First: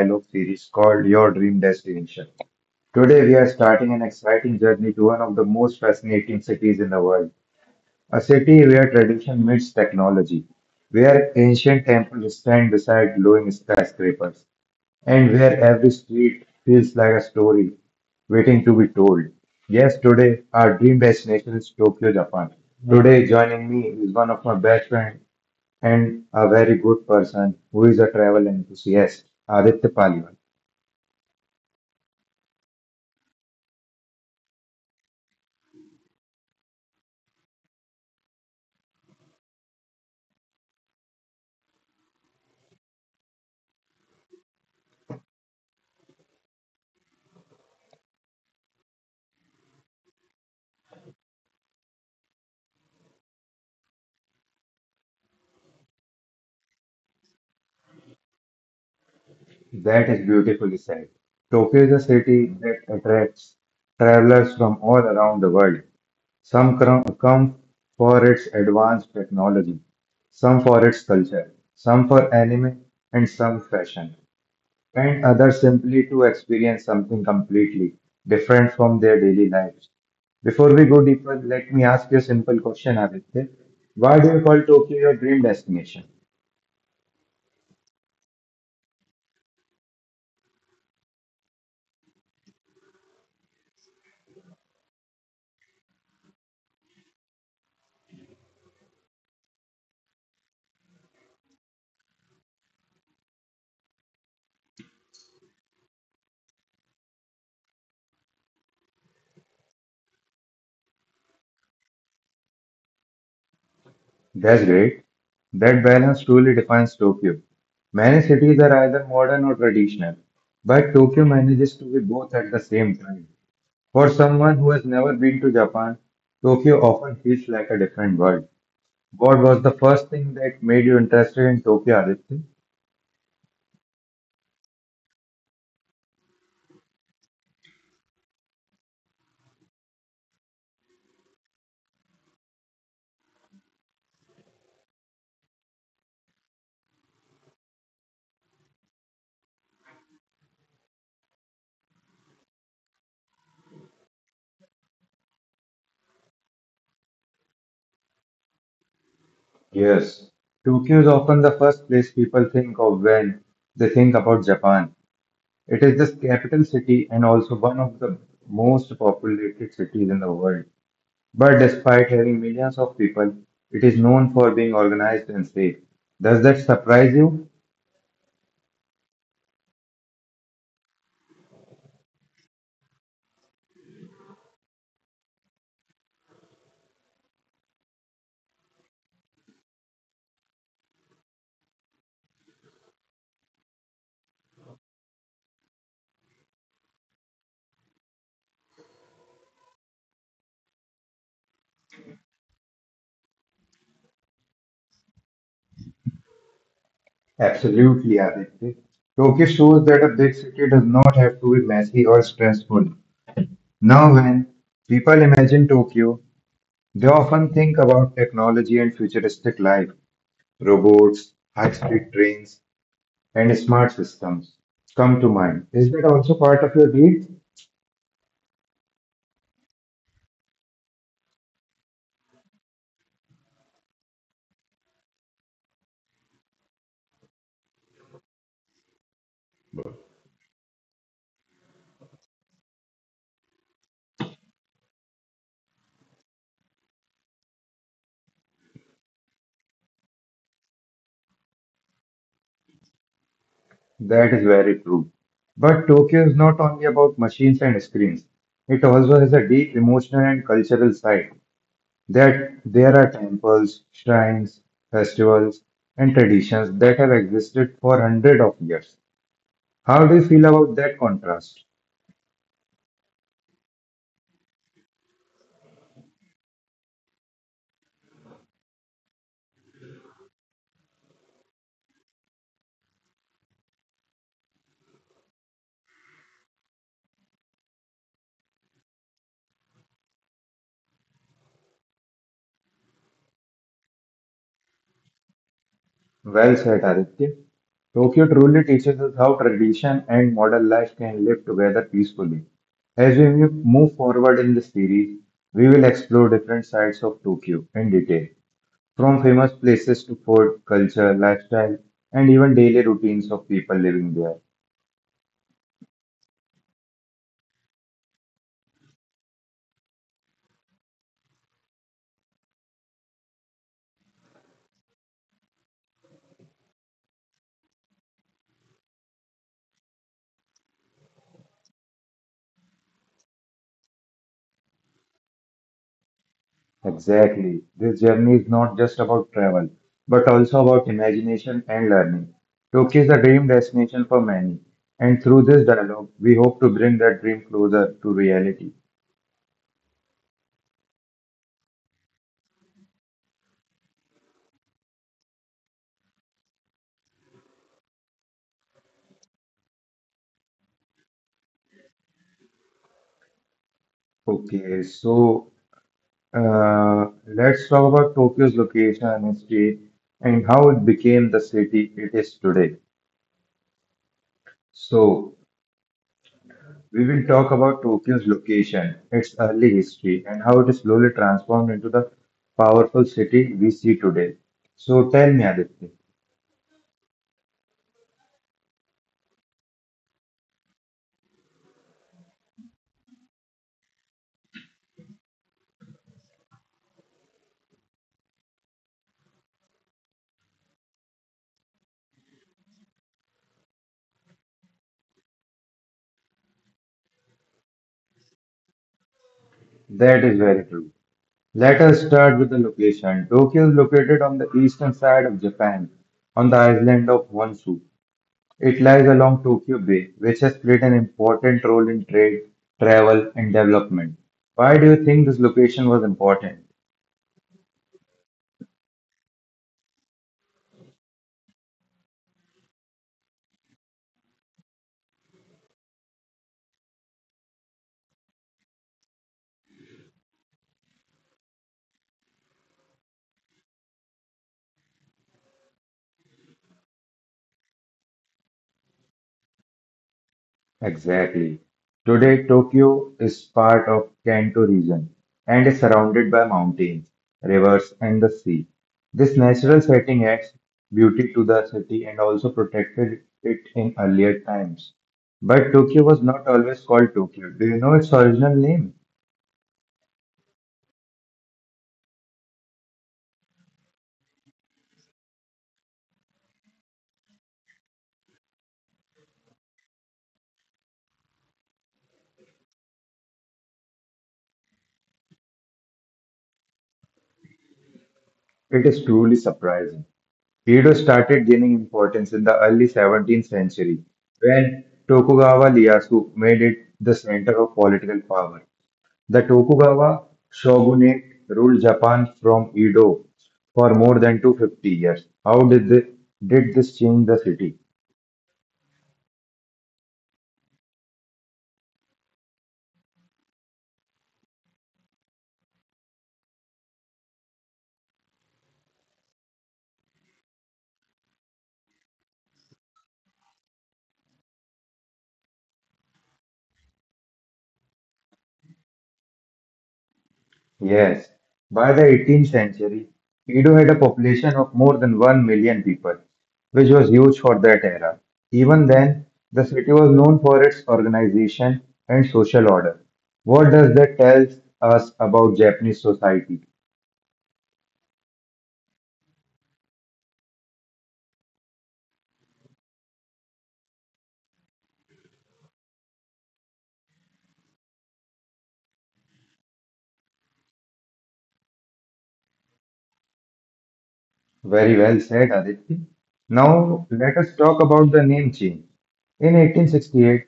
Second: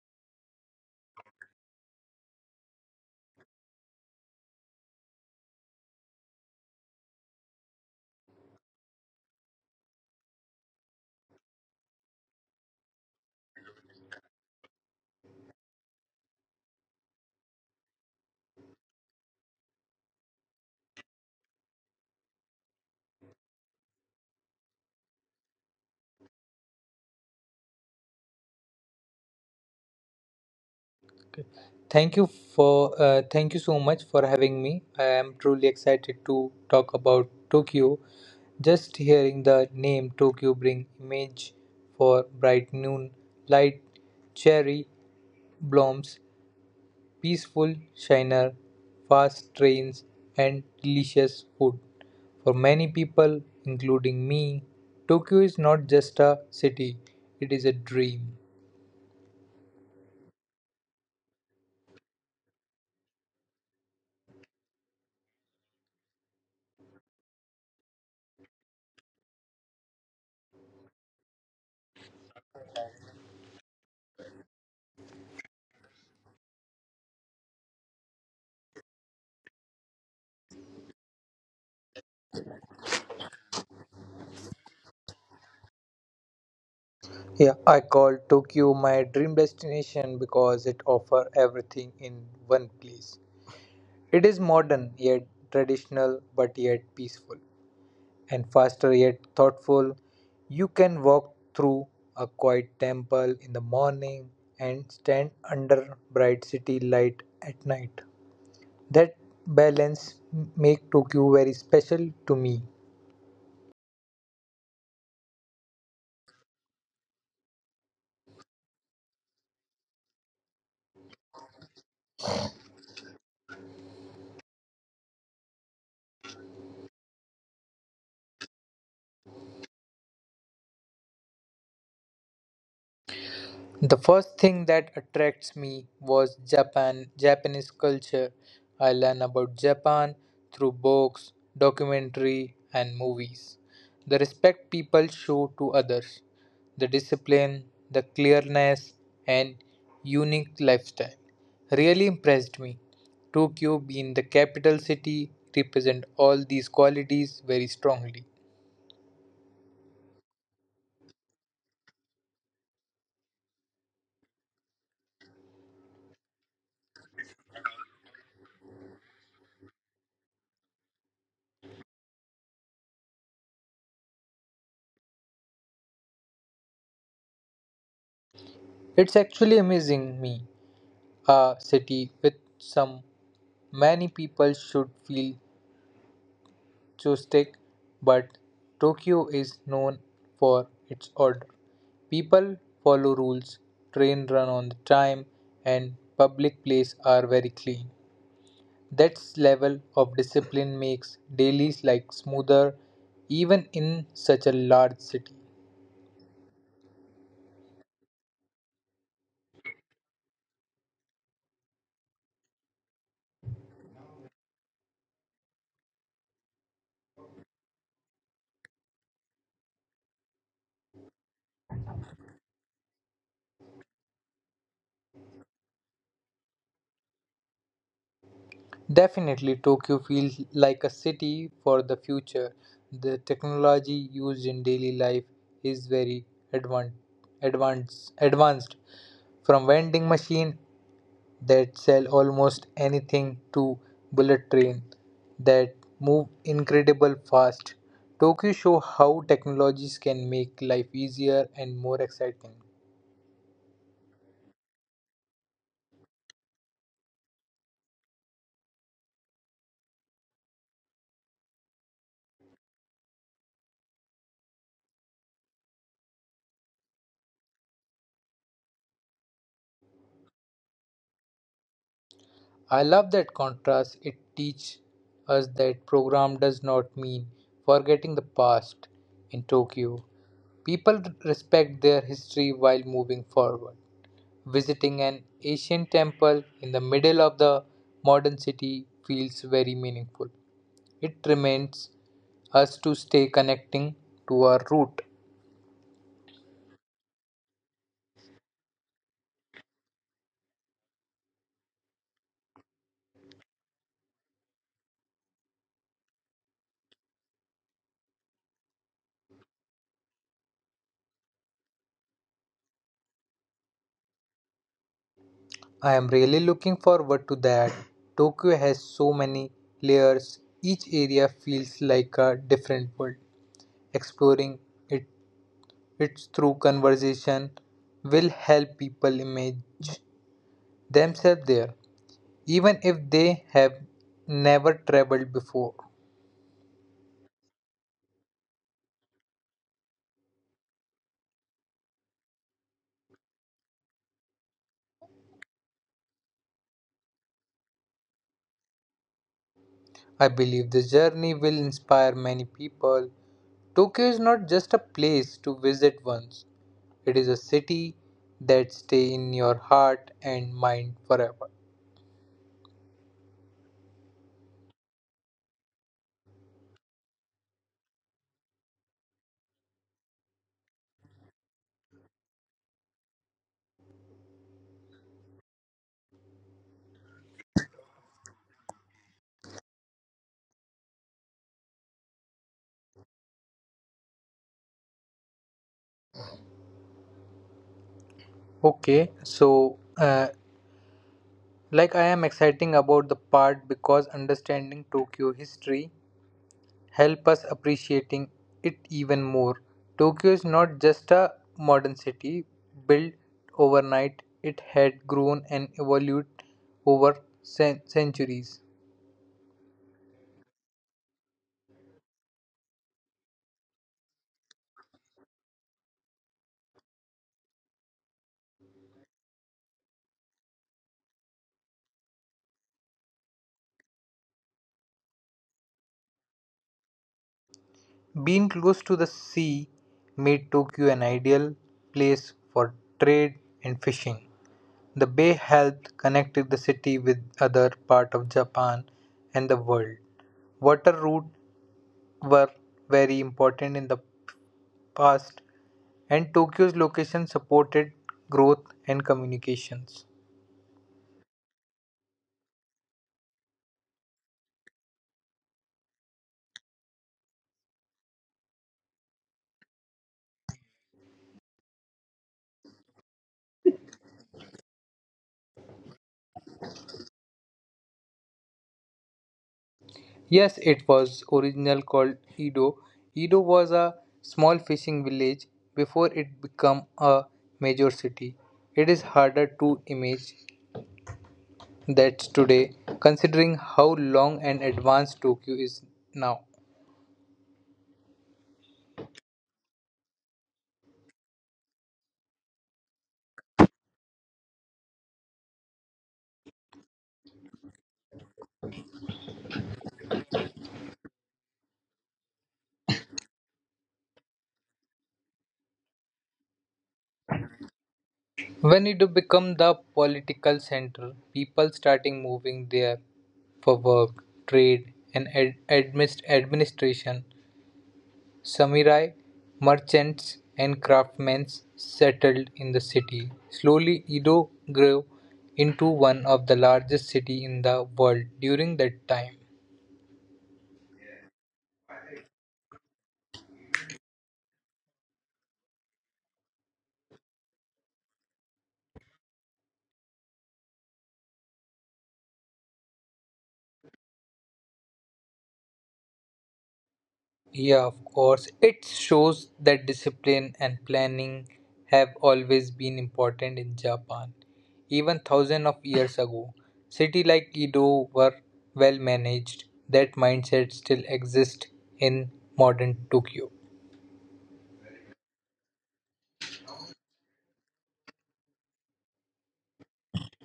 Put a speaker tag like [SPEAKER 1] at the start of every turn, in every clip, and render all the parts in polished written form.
[SPEAKER 1] dialogue series called Your Dream Destination. Today, we are starting an exciting journey to one of the most fascinating cities in the world, a city where tradition meets technology, where ancient temples stand beside glowing skyscrapers, and where every street feels like a story waiting to be told. Yes, today, our dream destination is Tokyo, Japan. Today, joining me is one of my best friends and a very good person who is a travel enthusiast, Aditya Paliwal.
[SPEAKER 2] Okay. Thank you for thank you so much for having me. I am truly excited to talk about Tokyo. Just hearing the name Tokyo bring image for bright noon light, cherry blooms, peaceful shiner, fast trains, and delicious food. For many people, including me, Tokyo is not just a city; it is a dream.
[SPEAKER 1] That is beautifully said. Tokyo is a city that attracts travelers from all around the world. Some come for its advanced technology, some for its culture, some for anime, and some fashion, and others simply to experience something completely different from their daily lives. Before we go deeper, let me ask you a simple question, Aditya. Why do you call Tokyo your dream destination?
[SPEAKER 2] Yeah, I call Tokyo my dream destination because it offers everything in one place. It is modern yet traditional, but yet peaceful, and faster yet thoughtful. You can walk through a quiet temple in the morning and stand under bright city light at night. That balance make Tokyo very special to me.
[SPEAKER 1] That's great. That balance truly defines Tokyo. Many cities are either modern or traditional, but Tokyo manages to be both at the same time. For someone who has never been to Japan, Tokyo often feels like a different world. What was the first thing that made you interested in Tokyo, Aditya?
[SPEAKER 2] The first thing that attracts me was Japanese culture. I learn about Japan through books, documentary, and movies. The respect people show to others, the discipline, the clearness, and unique lifestyle really impressed me. Tokyo, being the capital city, represent all these qualities very strongly.
[SPEAKER 1] Yes, Tokyo is often the first place people think of when they think about Japan. It is the capital city and also one of the most populated cities in the world. But despite having millions of people, it is known for being organized and safe. Does that surprise you?
[SPEAKER 2] It's actually amazing me a city with some many people should feel touristic, but Tokyo is known for its order. People follow rules, train run on the time, and public places are very clean. That level of discipline makes dailies like smoother even in such a large city.
[SPEAKER 1] Absolutely, Aditya. Tokyo shows that a big city does not have to be messy or stressful. Now, when people imagine Tokyo, they often think about technology and futuristic life. Robots, high-speed trains, and smart systems come to mind. Is that also part of your deal?
[SPEAKER 2] Definitely, Tokyo feels like a city for the future. The technology used in daily life is very advan- advanced, from vending machine that sell almost anything to bullet train that move incredible fast. Tokyo show how technologies can make life easier and more exciting.
[SPEAKER 1] That is very true. But Tokyo is not only about machines and screens. It also has a deep emotional and cultural side. That there are temples, shrines, festivals, and traditions that have existed for hundreds of years. How do you feel about that contrast?
[SPEAKER 2] I love that contrast. It teaches us that program does not mean forgetting the past. In Tokyo, people respect their history while moving forward. Visiting an ancient temple in the middle of the modern city feels very meaningful. It reminds us to stay connecting to our root.
[SPEAKER 1] Well said, Aditya. Tokyo truly teaches us how tradition and modern life can live together peacefully. As we move forward in the series, we will explore different sides of Tokyo in detail, from famous places to food, culture, lifestyle, and even daily routines of people living there.
[SPEAKER 2] I am really looking forward to that. Tokyo has so many layers, each area feels like a different world. Exploring it it's through conversation will help people image themselves there even if they have never traveled before.
[SPEAKER 1] Exactly. This journey is not just about travel, but also about imagination and learning. Tokyo is a dream destination for many, and through this dialogue, we hope to bring that dream closer to reality.
[SPEAKER 2] I believe the journey will inspire many people. Tokyo is not just a place to visit once. It is a city that stays in your heart and mind forever.
[SPEAKER 1] Okay, so let's talk about Tokyo's location and history and how it became the city it is today. So, we will talk about Tokyo's location, its early history, and how it is slowly transformed into the powerful city we see today. So, tell me, Aditya,
[SPEAKER 2] Okay, so uh, like I am exciting about the part because understanding Tokyo history help us appreciating it even more. Tokyo is not just a modern city built overnight, it had grown and evolved over centuries.
[SPEAKER 1] that is very true. Let us start with the location. Tokyo is located on the eastern side of Japan, on the island of Honshu. It lies along Tokyo Bay, which has played an important role in trade, travel, and development. Why do you think this location was important?
[SPEAKER 2] Being close to the sea made Tokyo an ideal place for trade and fishing. The bay helped connect the city with other part of Japan and the world. Water routes were very important in the past and Tokyo's location supported growth and communications.
[SPEAKER 1] Exactly. Today, Tokyo is part of Kanto region and is surrounded by mountains, rivers, and the sea. This natural setting adds beauty to the city and also protected it in earlier times. But Tokyo was not always called Tokyo. Do you know its original name?
[SPEAKER 2] Yes, it was originally called Edo. Edo was a small fishing village before it became a major city. It is harder to imagine that today, considering how long and advanced Tokyo is now.
[SPEAKER 1] It is truly surprising. Edo started gaining importance in the early 17th century when Tokugawa Ieyasu made it the center of political power. The Tokugawa shogunate ruled Japan from Edo for more than 250 years. How did this change the city?
[SPEAKER 2] When Edo became the political center, people starting moving there for work, trade, and administration. Samurai, merchants, and craftsmen settled in the city. Slowly, Edo grew into one of the largest cities in the world during that time.
[SPEAKER 1] Yes, by the 18th century, Edo had a population of more than 1 million people, which was huge for that era. Even then, the city was known for its organization and social order. What does that tell us about Japanese society?
[SPEAKER 2] Yeah, of course. It shows that discipline and planning have always been important in Japan. Even thousands of years ago, cities like Edo were well managed. That mindset still exists in modern Tokyo.
[SPEAKER 1] Very well said, Aditi. Now, let us talk about the name change. In 1868,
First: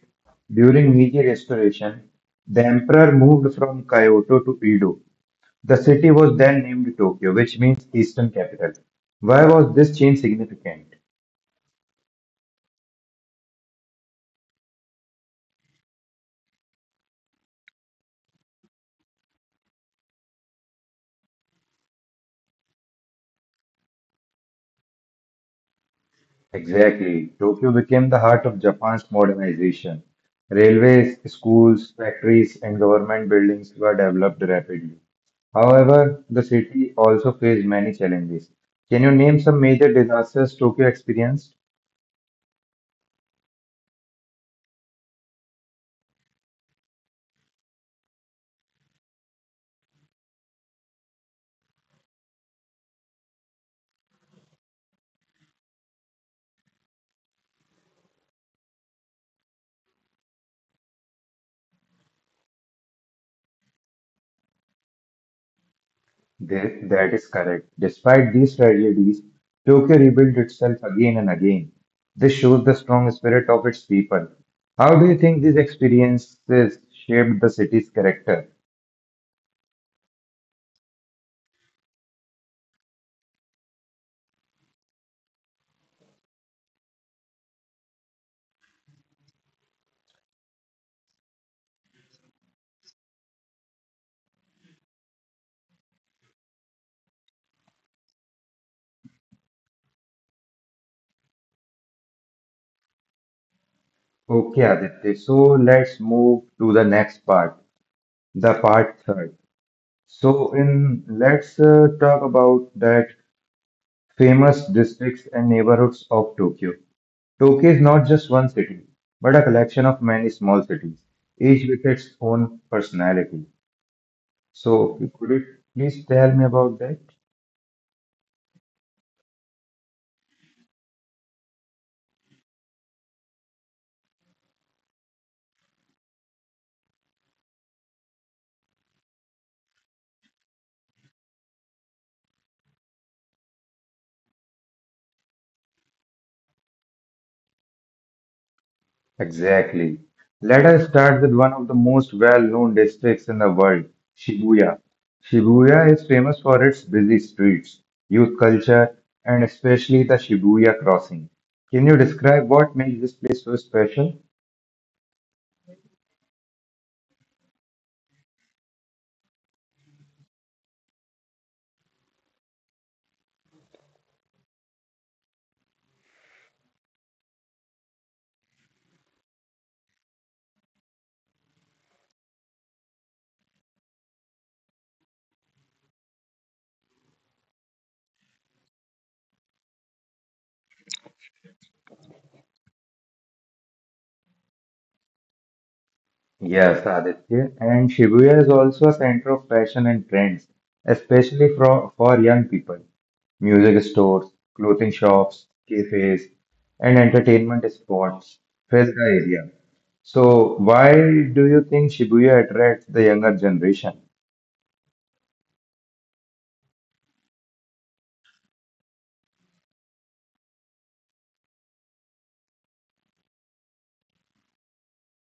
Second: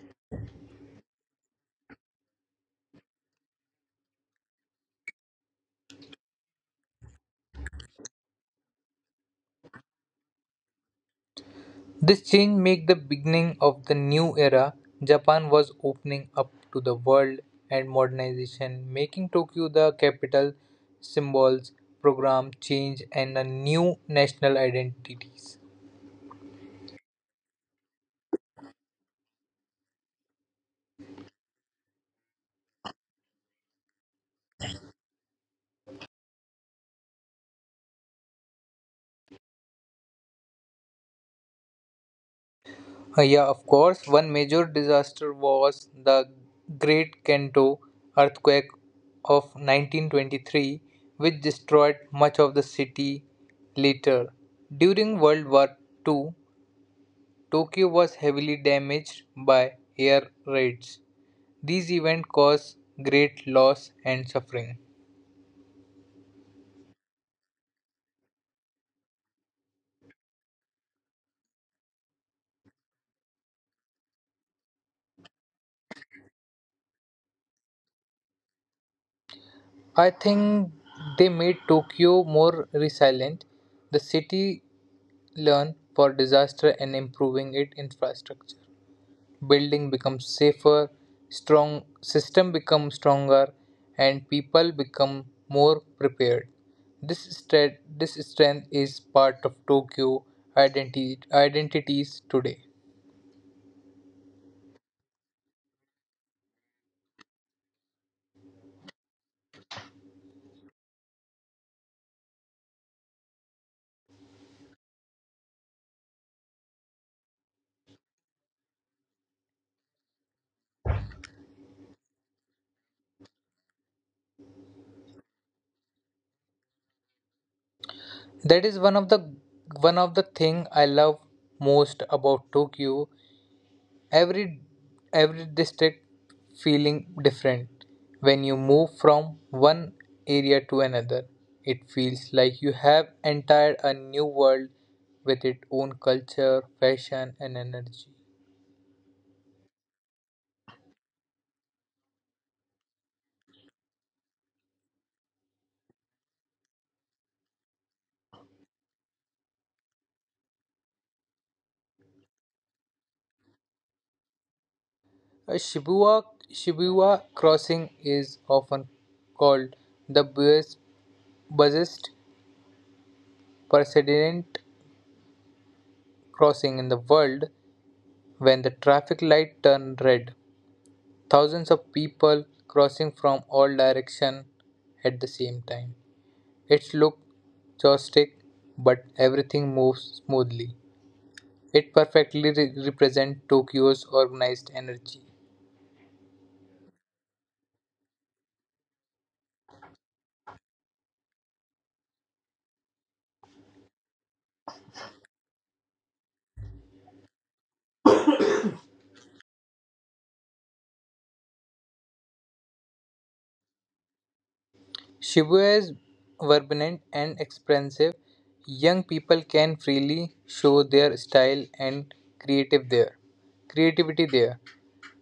[SPEAKER 1] during Meiji Restoration, the emperor moved from Kyoto to Edo. The city was then named Tokyo, which means Eastern Capital. Why was this change significant?
[SPEAKER 2] This change marked the beginning of the new era. Japan was opening up to the world and modernization, making Tokyo the capital, symbols, program change and a new national identities.
[SPEAKER 1] Exactly. Tokyo became the heart of Japan's modernization. Railways, schools, factories, and government buildings were developed rapidly. However, the city also faced many challenges. Can you name some major disasters Tokyo experienced?
[SPEAKER 2] Yeah, of course, one major disaster was the Great Kanto earthquake of 1923, which destroyed much of the city later. During World War II, Tokyo was heavily damaged by air raids. These events caused great loss and suffering.
[SPEAKER 1] That is correct. Despite these tragedies, Tokyo rebuilt itself again and again. This shows the strong spirit of its people. How do you think these experiences shaped the city's character?
[SPEAKER 2] I think they made Tokyo more resilient. The city learned for disaster and improving its infrastructure. Building becomes safer, strong system becomes stronger, and people become more prepared. This strength is part of Tokyo identity, identities today.
[SPEAKER 1] Okay, Aditya, so let's move to the next part, the part third. So, in let's talk about that famous districts and neighborhoods of Tokyo. Tokyo is not just one city, but a collection of many small cities, each with its own personality. So, could you please tell me about that?
[SPEAKER 2] That is one of the thing I love most about Tokyo. Every every district feeling different. When you move from one area to another, it feels like you have entered a new world with its own culture, fashion, and energy.
[SPEAKER 1] Exactly. Let us start with one of the most well-known districts in the world, Shibuya. Shibuya is famous for its busy streets, youth culture, and especially the Shibuya crossing. Can you describe what makes this place so special?
[SPEAKER 2] Uh, Shibuya Shibuya Crossing is often called the busiest pedestrian crossing in the world. When the traffic light turned red, thousands of people crossing from all directions at the same time. It looked chaotic, but everything moves smoothly. It perfectly represents Tokyo's organized energy.
[SPEAKER 1] Yes, Aditya. And Shibuya is also a center of fashion and trends, especially for young people. Music stores, clothing shops, cafes, and entertainment spots fill the area. So, why do you think Shibuya attracts the younger generation?
[SPEAKER 2] Shibuya is vibrant and expressive; young people can freely show their style and creative there creativity there.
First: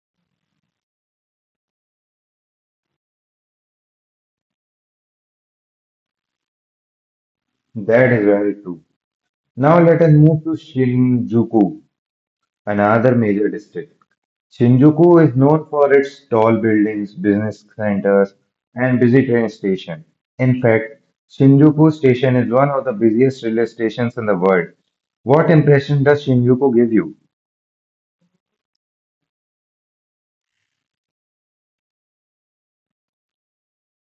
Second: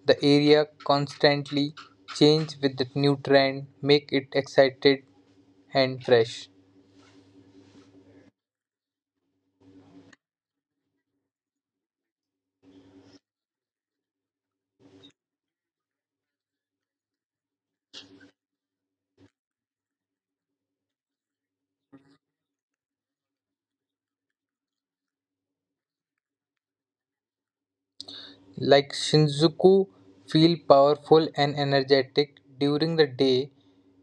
[SPEAKER 2] The area constantly changes with the new trend, make it excited and fresh.
[SPEAKER 1] That is very true. Now, let us move to Shinjuku, another major district. Shinjuku is known for its tall buildings, business centers, and busy train station. In fact, Shinjuku Station is one of the busiest railway stations in the world. What impression does Shinjuku give you?
[SPEAKER 2] Like Shinjuku feel powerful and energetic during the day,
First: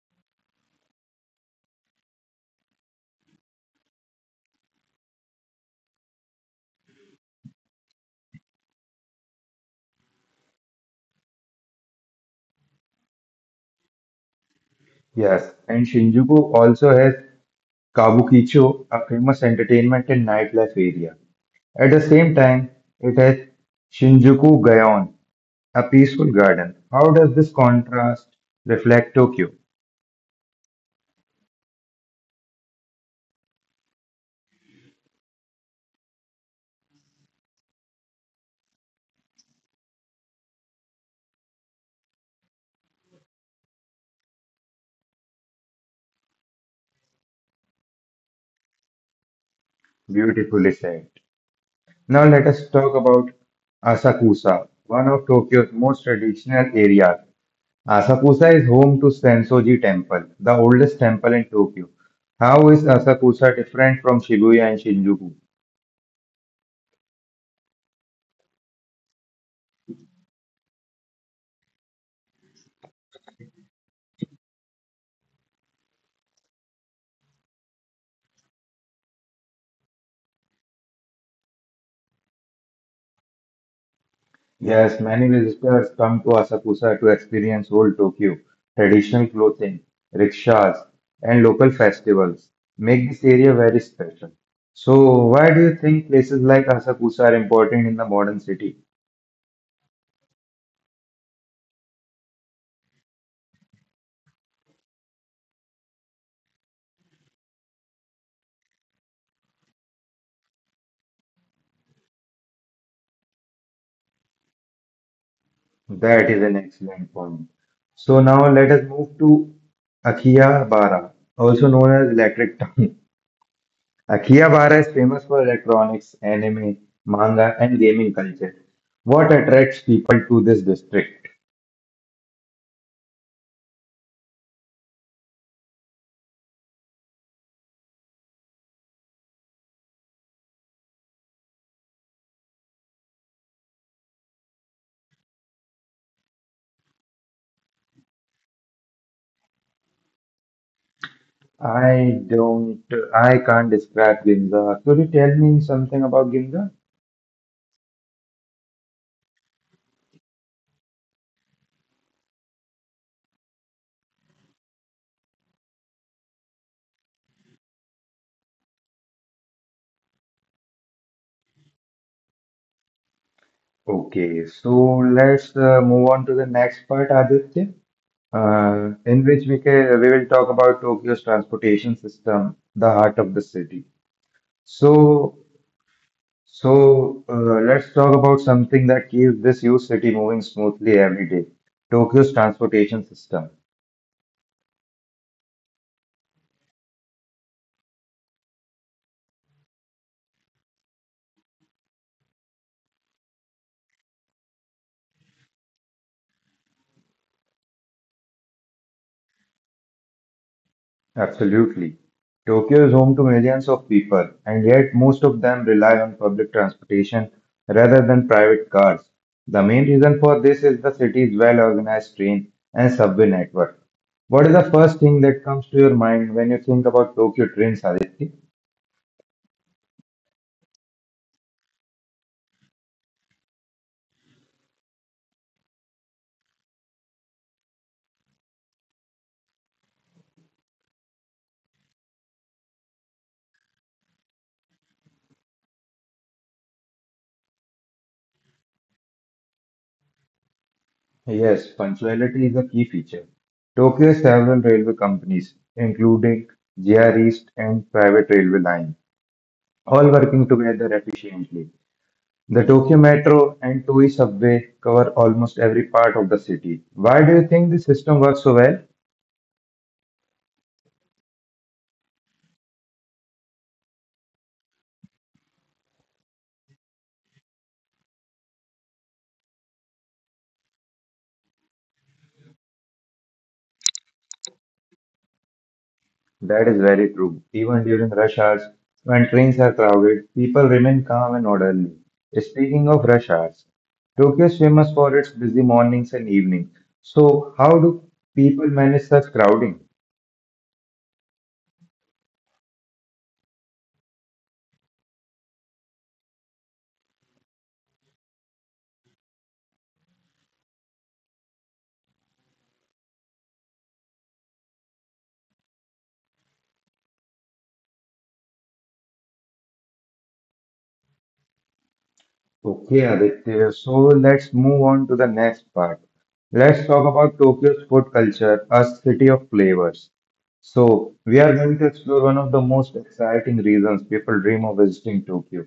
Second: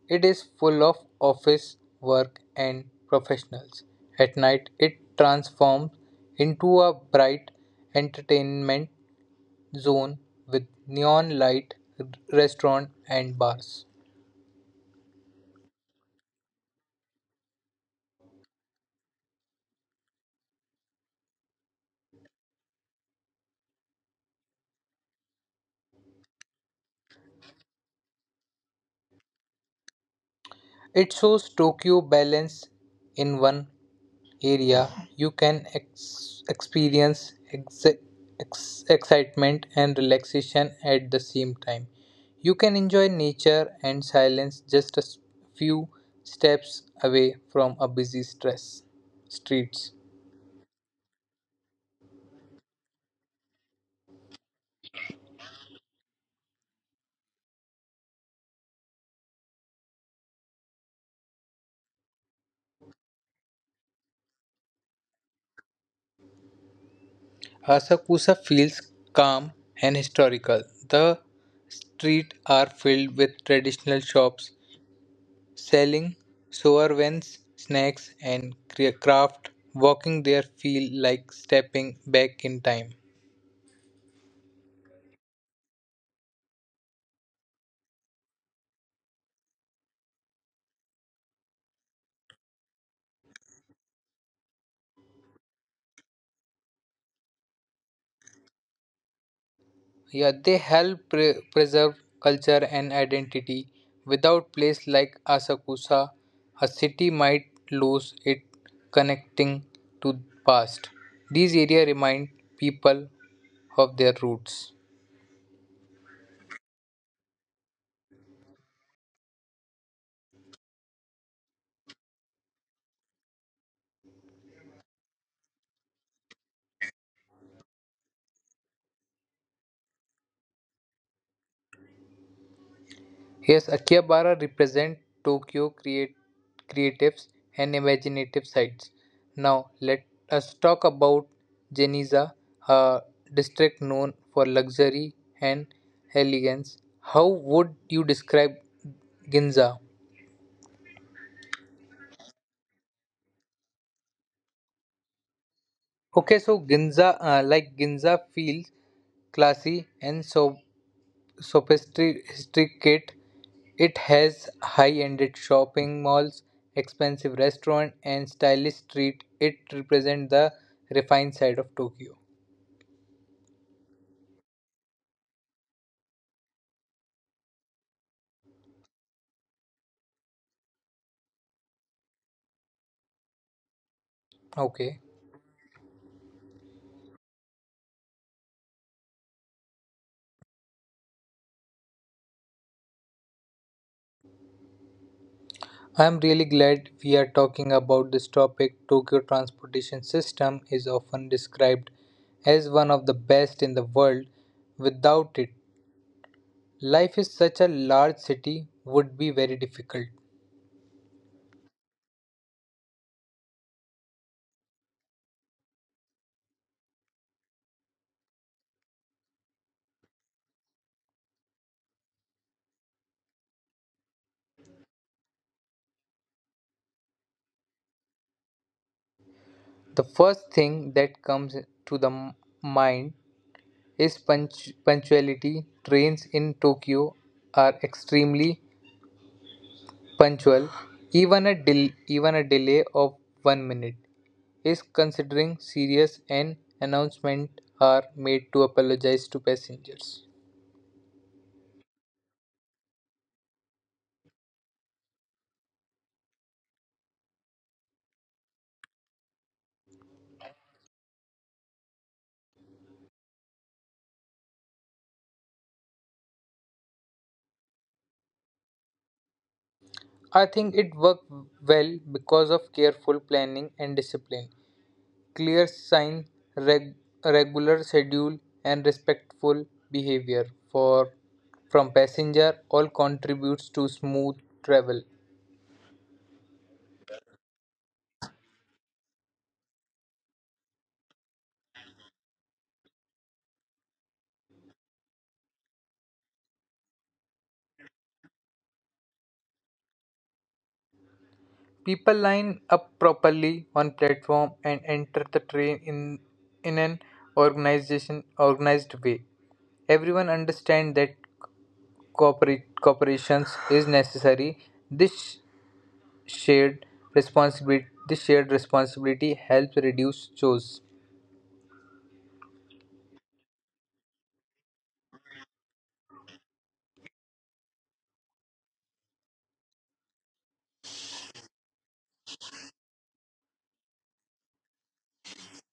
[SPEAKER 2] it is full of office work and professionals. At night, it transforms into a bright entertainment zone with neon light, r- restaurant and bars.
[SPEAKER 1] Yes, and Shinjuku also has Kabukicho, a famous entertainment and nightlife area. At the same time, it has Shinjuku Gaon, a peaceful garden. How does this contrast reflect Tokyo?
[SPEAKER 2] It shows Tokyo balance in one area, you can experience excitement and relaxation at the same time. You can enjoy nature and silence just a few steps away from a busy stress streets.
[SPEAKER 1] Beautifully said. Now let us talk about Asakusa, one of Tokyo's most traditional areas. Asakusa is home to Sensoji Temple, the oldest temple in Tokyo. How is Asakusa different from Shibuya and Shinjuku?
[SPEAKER 2] Asakusa feels calm and historical. The streets are filled with traditional shops, selling souvenirs, snacks, and craft, walking there feel like stepping back in time.
[SPEAKER 1] Yes, many visitors come to Asakusa to experience old Tokyo, traditional clothing, rickshaws, and local festivals. Make this area very special. So, why do you think places like Asakusa are important in the modern city?
[SPEAKER 2] Yeah, they help preserve culture and identity. Without place like Asakusa, a city might lose its connecting to past. These areas remind people of their roots.
[SPEAKER 1] That is an excellent point. So now let us move to Akihabara, also known as Electric Town. Akihabara is famous for electronics, anime, manga, and gaming culture. What attracts people to this district?
[SPEAKER 2] Yes, Akihabara represent Tokyo create, creatives and imaginative sites. Now let us talk about Geniza, a district known for luxury and elegance. How would you describe Ginza?
[SPEAKER 1] I don't, I can't describe Ginza. Could you tell me something about
[SPEAKER 2] Okay, so
[SPEAKER 1] Ginza?
[SPEAKER 2] Ginza, like Ginza, feels classy and so sophisticated. It has high-ended shopping malls, expensive restaurants, and stylish street. It represents the refined side of Tokyo.
[SPEAKER 1] Okay, so let's move on to the next part, Aditya, in which we will talk about Tokyo's transportation system, the heart of the city.
[SPEAKER 2] Okay.
[SPEAKER 1] So, let's talk about something that keeps this huge city moving smoothly every day. Tokyo's transportation system.
[SPEAKER 2] I'm really glad we are talking about this topic. Tokyo transportation system is often described as one of the best in the world. Without it, life in such a large city would be very difficult.
[SPEAKER 1] Absolutely. Tokyo is home to millions of people, and yet most of them rely on public transportation rather than private cars. The main reason for this is the city's well-organized train and subway network. What is the first thing that comes to your mind when you think about Tokyo trains, Aditi?
[SPEAKER 2] The first thing that comes to the mind his punctuality. Trains in Tokyo are extremely punctual. Even a delay of 1 minute is considering serious, and announcements are made to apologize to passengers.
[SPEAKER 1] Yes, punctuality is a key feature. Tokyo's several railway companies, including JR East and private railway line, all working together efficiently. The Tokyo Metro and Toei subway cover almost every part of the city. Why do you think this system works so well?
[SPEAKER 2] I think it worked well because of careful planning and discipline, clear sign, reg- regular schedule, and respectful behavior for from passenger all contributes to smooth travel.
[SPEAKER 1] That is very true. Even during rush hours, when trains are crowded, people remain calm and orderly. Speaking of rush hours, Tokyo is famous for its busy mornings and evenings. So, how do people manage such crowding?
[SPEAKER 2] People line up properly on platform and enter the train in an organization organized way. Everyone understands that cooperations is necessary. This shared this shared responsibility helps reduce chores.
[SPEAKER 1] Okay, Aditya. So, let's move on to the next part. Let's talk about Tokyo's food culture, a city of flavors. So, we are going to explore one of the most exciting reasons people dream of visiting Tokyo.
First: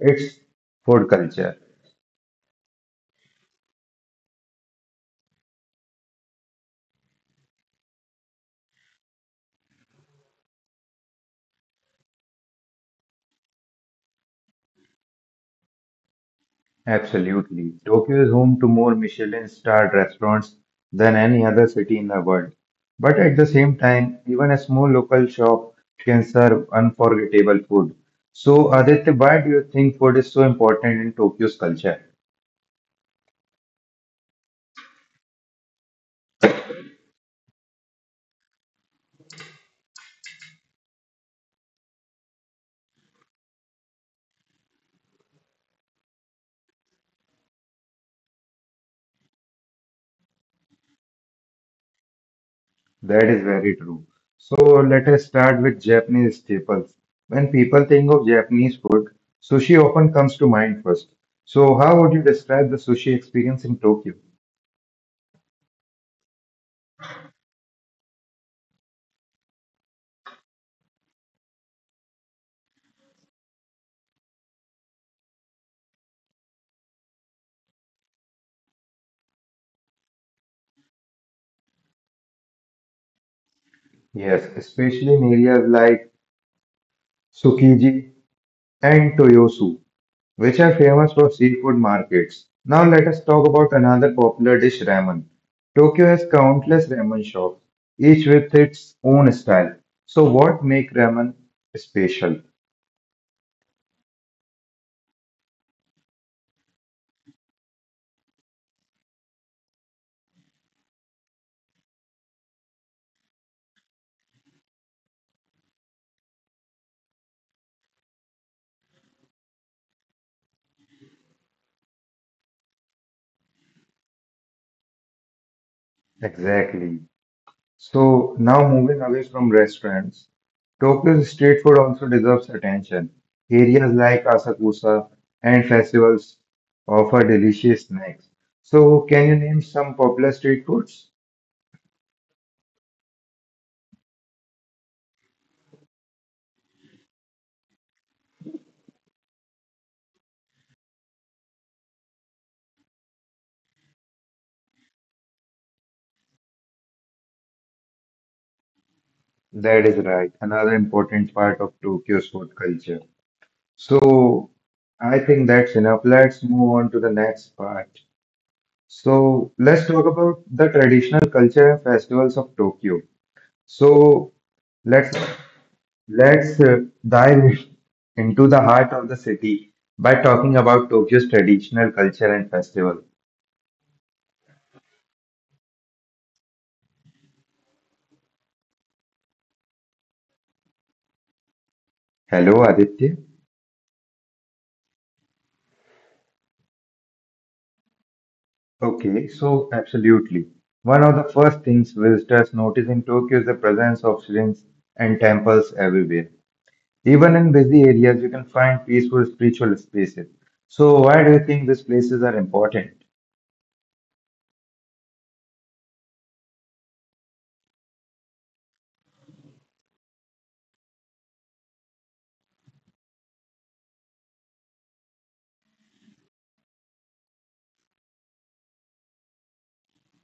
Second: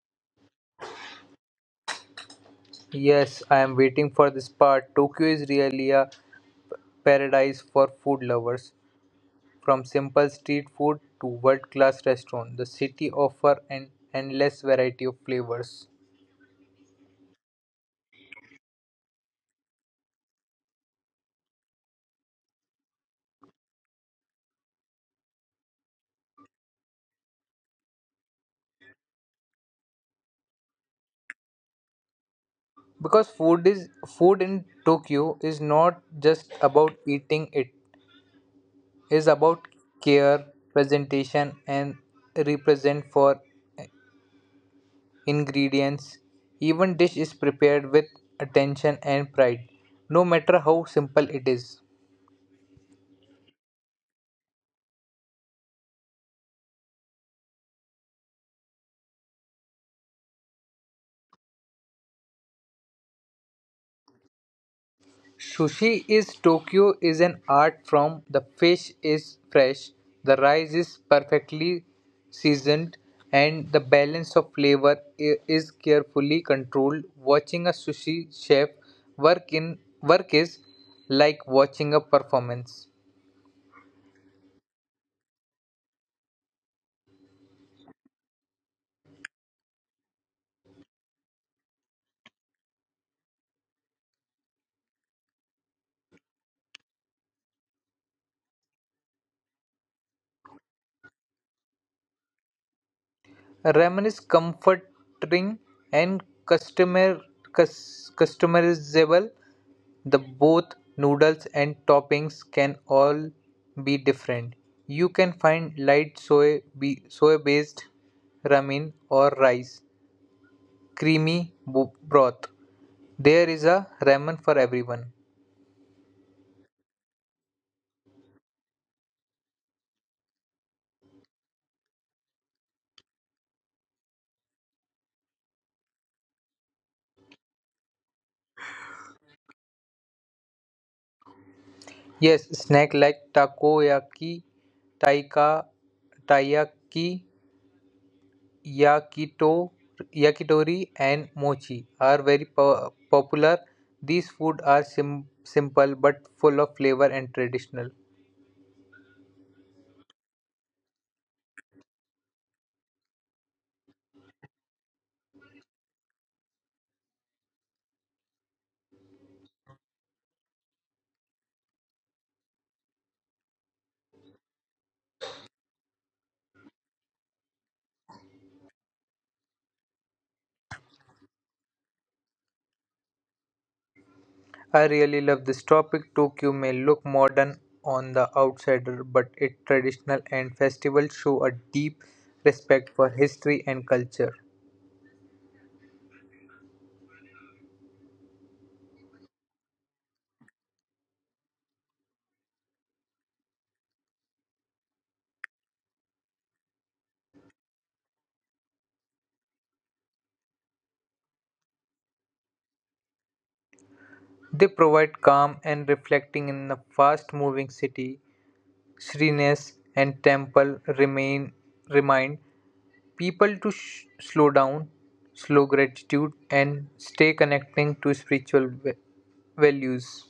[SPEAKER 1] It's food culture.
[SPEAKER 2] Yes, I am waiting for this part. Tokyo is really a paradise for food lovers. From simple street food to world-class restaurant, the city offers an endless variety of flavors.
[SPEAKER 1] Absolutely. Tokyo is home to more Michelin-starred restaurants than any other city in the world. But at the same time, even a small local shop can serve unforgettable food. So, Aditya, why do you think food is so important in Tokyo's culture?
[SPEAKER 2] Because food in Tokyo is not just about eating; it is about care, presentation, and represent for ingredients. Even dish is prepared with attention and pride, no matter how simple it is.
[SPEAKER 1] That is very true. So, let us start with Japanese staples. When people think of Japanese food, sushi often comes to mind first. So, how would you describe the sushi experience in Tokyo?
[SPEAKER 2] Sushi is Tokyo is an art form. The fish is fresh, the rice is perfectly seasoned, and the balance of flavor is carefully controlled. Watching a sushi chef work in work is like watching a performance.
[SPEAKER 1] Yes, especially in areas like Tsukiji and Toyosu, which are famous for seafood markets. Now let us talk about another popular dish, ramen. Tokyo has countless ramen shops, each with its own style. So what make ramen special?
[SPEAKER 2] Ramen is comforting and customer customizable. The both noodles and toppings can all be different. You can find light soy-based ramen or rice creamy broth. There is a ramen for everyone.
[SPEAKER 1] Exactly. So now moving away from restaurants, Tokyo's street food also deserves attention. Areas like Asakusa and festivals offer delicious snacks. So can you name some popular street foods?
[SPEAKER 2] Yes, snack like takoyaki, taika, taiyaki, yakito, yakitori, and mochi are very popular. These food are simple but full of flavor and traditional.
[SPEAKER 1] That is right. Another important part of Tokyo's food culture. So I think that's enough. Let's move on to the next part. So let's talk about the traditional culture and festivals of Tokyo. So let's let's dive into the heart of the city by talking about Tokyo's traditional culture and festival.
[SPEAKER 2] I really love this topic. Tokyo may look modern on the outsider, but its traditional and festivals show a deep
[SPEAKER 1] Hello,
[SPEAKER 2] respect for
[SPEAKER 1] Aditya.
[SPEAKER 2] history and culture.
[SPEAKER 1] Okay, so absolutely. One of the first things visitors notice in Tokyo is the presence of shrines and temples everywhere. Even in busy areas, you can find peaceful spiritual spaces. So, why do you think these places are important?
[SPEAKER 2] They provide calm and reflecting in the fast-moving city. Shrines and temple remain remind people to slow down, slow gratitude, and stay connecting to spiritual values.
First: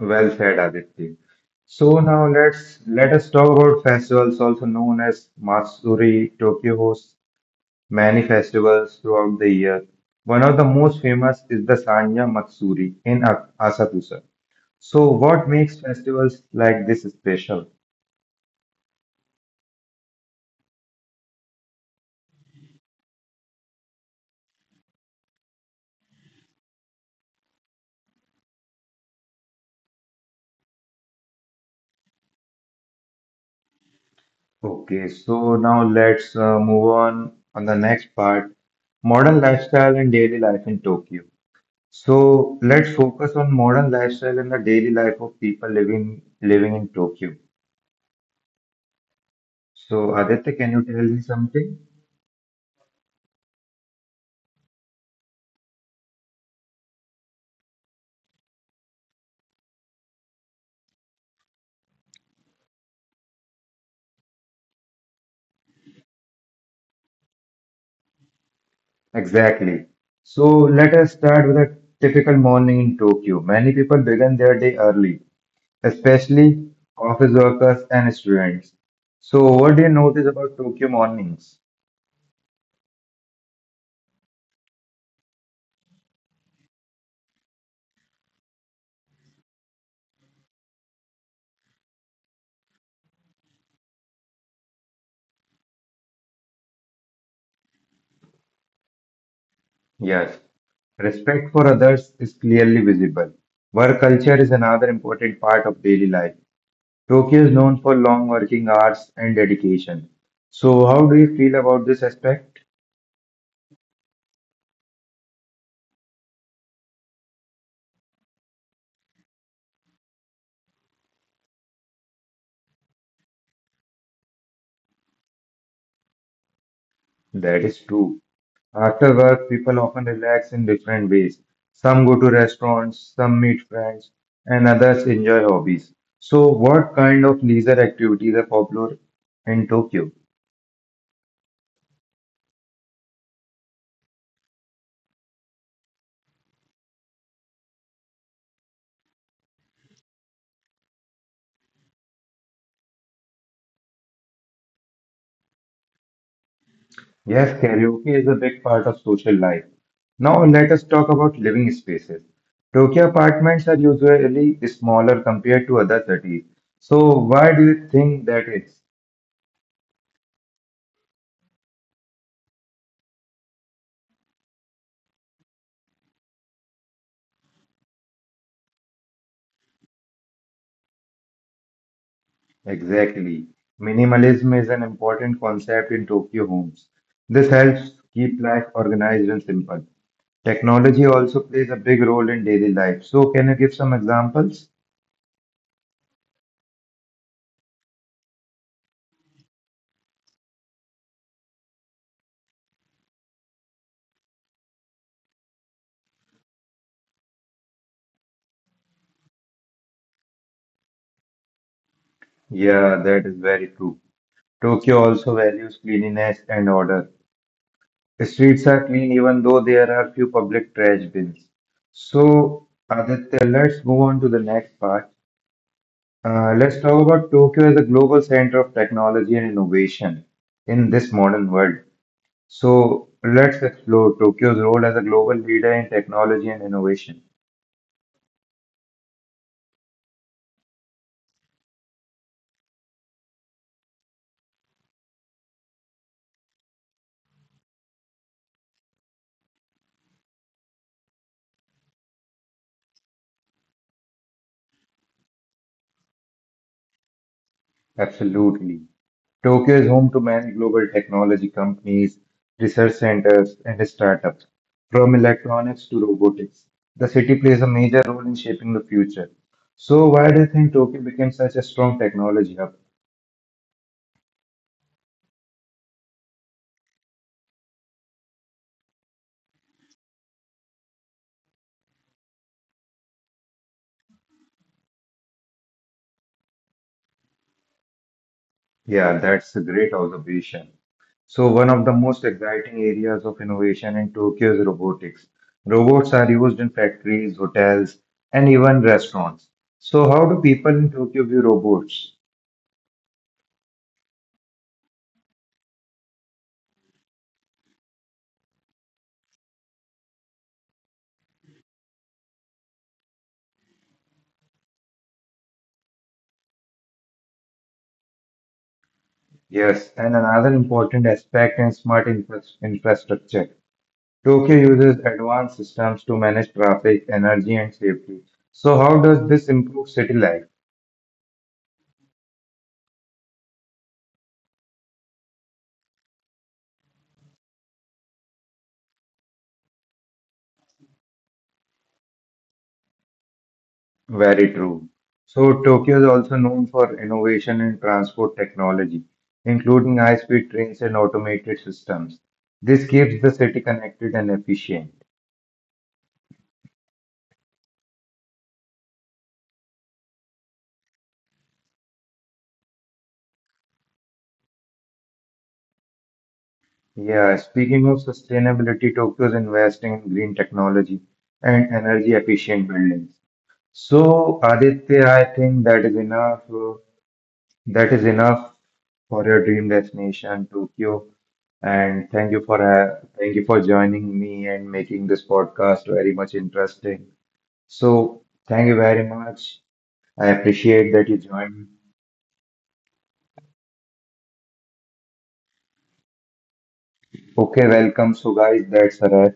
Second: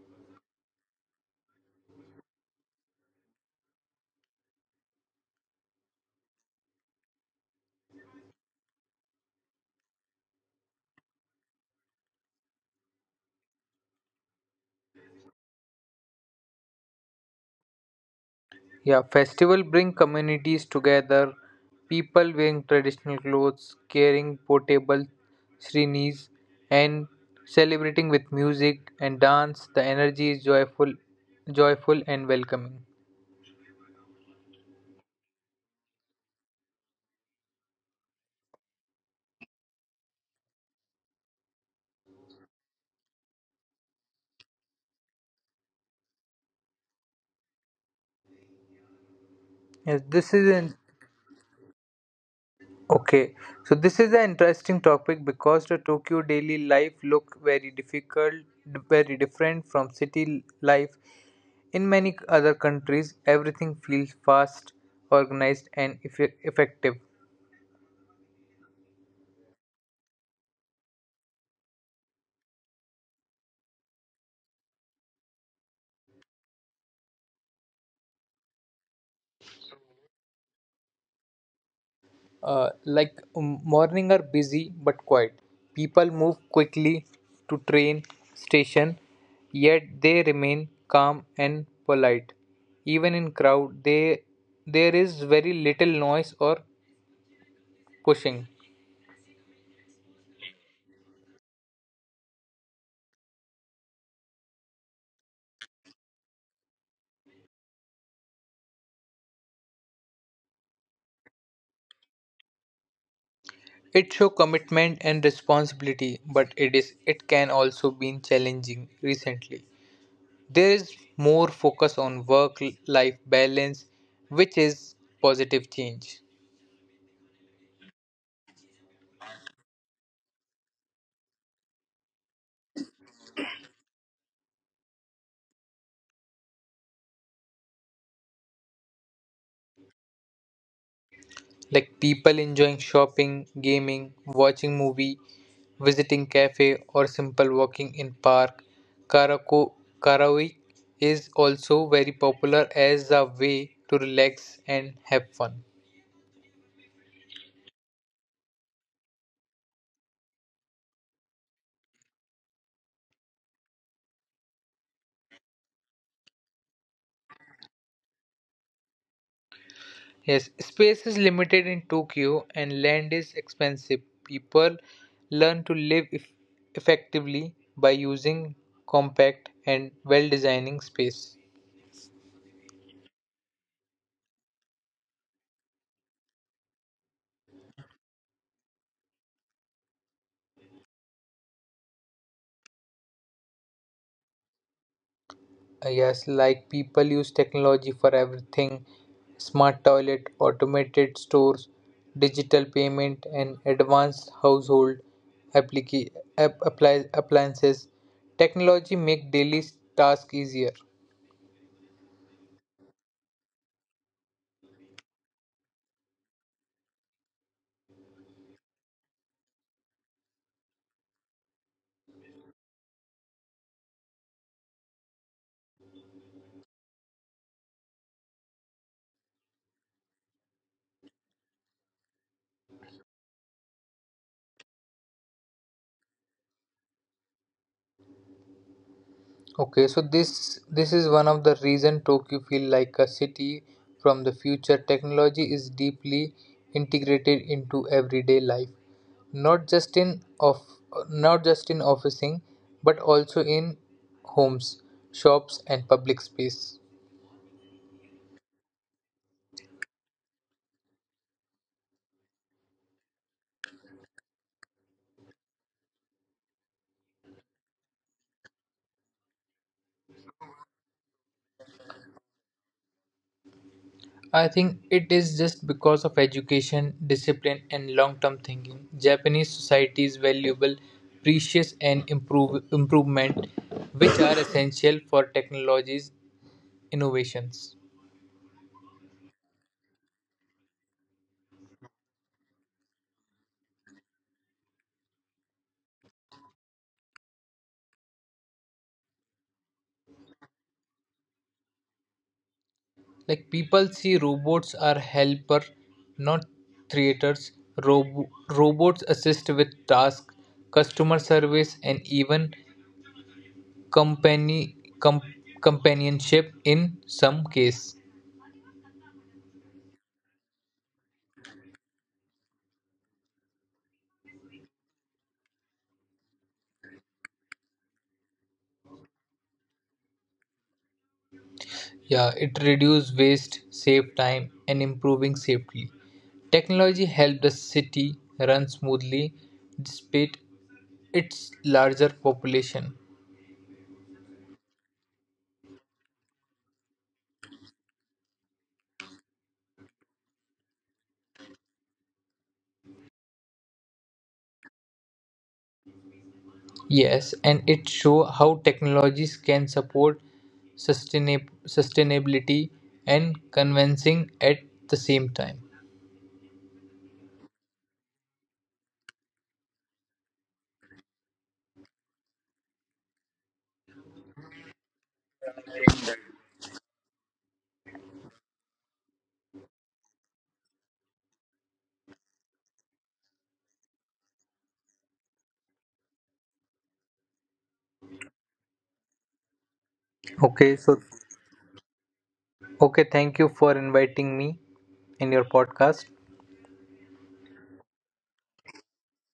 [SPEAKER 1] Well said, Aditya. So now let us talk about festivals, also known as Matsuri. Tokyo hosts many festivals throughout the year. One of the most famous is the Sanya Matsuri in Asakusa. So, what makes festivals like this special?
[SPEAKER 2] Yeah, festival bring communities together. People wearing traditional clothes, carrying portable srinis, and celebrating with music and dance. The energy is joyful and welcoming.
[SPEAKER 1] Okay, so now let's move on the next part, modern lifestyle and daily life in Tokyo. So, let's focus on modern lifestyle and the daily life of people living in Tokyo.
[SPEAKER 2] Yes,
[SPEAKER 1] So,
[SPEAKER 2] this
[SPEAKER 1] Aditya,
[SPEAKER 2] is
[SPEAKER 1] can you
[SPEAKER 2] an
[SPEAKER 1] tell me something?
[SPEAKER 2] okay. So this is an interesting topic because the Tokyo daily life look very difficult, very different from city life. In many other countries, everything feels fast, organized, and effective.
[SPEAKER 1] Exactly. So, let us start with a typical morning in Tokyo. Many people begin their day early, especially office workers and students. So, what do you notice about Tokyo mornings?
[SPEAKER 2] Morning are busy but quiet. People move quickly to train station, yet they remain calm and polite. Even in crowd, they there is very little noise or pushing.
[SPEAKER 1] Yes, respect for others is clearly visible. Work culture is another important part of daily life. Tokyo is known for long working hours and dedication. So, how do you feel about this aspect?
[SPEAKER 2] It show commitment and responsibility, but it can also be challenging recently. There is more focus on work life balance, which is positive change.
[SPEAKER 1] That is true. After work, people often relax in different ways. Some go to restaurants, some meet friends, and others enjoy hobbies. So, what kind of leisure activities are popular in Tokyo?
[SPEAKER 2] Like people enjoying shopping, gaming, watching movie, visiting cafe or simple walking in park. Karako karaoke is also very popular as a way to relax and have fun.
[SPEAKER 1] Yes, karaoke is a big part of social life. Now, let us talk about living spaces. Tokyo apartments are usually smaller compared to other cities. So, why do you think that is?
[SPEAKER 2] Yes, space is limited in Tokyo and land is expensive. People learn to live effectively by using compact and well designing space.
[SPEAKER 1] Exactly. Minimalism is an important concept in Tokyo homes. This helps keep life organized and simple. Technology also plays a big role in daily life. So, can you give some examples?
[SPEAKER 2] Yes, like people use technology for everything smart toilet, automated stores, digital payment, and advanced household applica- appliances. Technology make daily tasks easier.
[SPEAKER 1] Yeah, that is very true. Tokyo also values cleanliness and order. Streets are clean even though there are few public trash bins. So, Aditya, let's move on to the next part. Let's talk about Tokyo as a global center of technology and innovation in this modern world. So let's explore Tokyo's role as a global leader in technology and innovation.
[SPEAKER 2] Okay, so this is one of the reason Tokyo feel like a city from the future. Technology is deeply integrated into everyday life, not just in of not just in officing, but also in homes, shops, and public space.
[SPEAKER 1] Absolutely. Tokyo is home to many global technology companies, research centers, and startups. From electronics to robotics, the city plays a major role in shaping the future. So, why do you think Tokyo became such a strong technology hub?
[SPEAKER 2] I think it is just because of education, discipline, and long-term thinking. Japanese society's valuable, precious, and improvement, which are essential for technologies innovations.
[SPEAKER 1] Yeah, that's a great observation. So, one of the most exciting areas of innovation in Tokyo is robotics. Robots are used in factories, hotels, and even restaurants. So, how do people in Tokyo view robots?
[SPEAKER 2] Like people see robots are helper, not creators. Robots assist with tasks, customer service, and even company com- companionship in some case.
[SPEAKER 1] Yes, and another important aspect in smart infrastructure. Tokyo uses advanced systems to manage traffic, energy, and safety. So, how does this improve city life?
[SPEAKER 2] Yeah, it reduce waste, save time, and improving safety. Technology helped the city run smoothly despite its larger population.
[SPEAKER 1] Very true. So Tokyo is also known for innovation in transport technology, including high-speed trains and automated systems. This keeps the city connected and efficient.
[SPEAKER 2] Yes, and it show how technologies can support sustainability and convincing at the same time.
[SPEAKER 1] Yeah, speaking of sustainability, Tokyo is investing in green technology and energy efficient buildings. So Aditya, I think that is enough. That is enough for your dream destination, Tokyo. And thank you for ha thank you for joining me and making this podcast very much interesting. So thank you very much. I
[SPEAKER 2] Okay,
[SPEAKER 1] appreciate
[SPEAKER 2] so
[SPEAKER 1] that you joined.
[SPEAKER 2] okay, thank you for inviting me in your podcast.
[SPEAKER 1] Okay, welcome. So guys, that's a wrap.